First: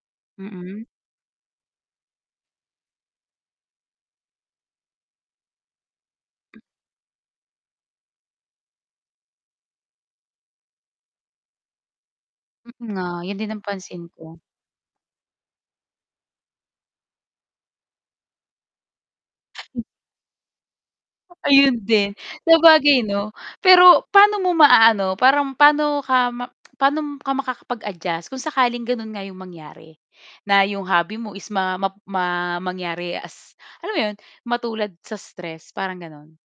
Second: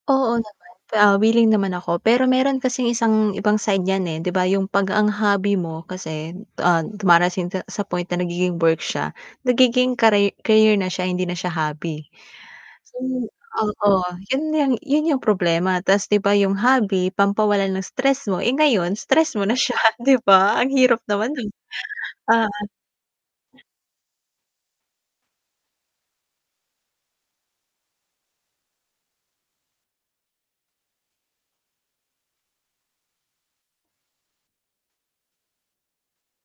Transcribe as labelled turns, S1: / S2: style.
S1: Oo naman,
S2: Mm.
S1: ah, wiling naman ako, pero meron kasing isang ibang side yan eh, 'di ba yung pag ang hobby mo kasi, ah, dumarating ka sa point na nagiging work siya, nagiging kari career na siya hindi na siya hobby.
S2: Oo
S1: So,
S2: nga, yun din ang pansin
S1: oo
S2: ko.
S1: yun yung yun yung problema, tas 'di ba yung hobby pampawalan ng stress mo, eh ngayon stress mo na siya 'di ba? Ang hirap naman non.
S2: Ayun din,
S1: Ah
S2: sabagay 'no. Pero paano mo maaano, parang pano ka ma-pano ka makakapag-adjust kung sakaling ganun nga yung mangyari, na yung hobby mo is ma map ma mangyari as alam mo yun, matulad sa stress parang ganon?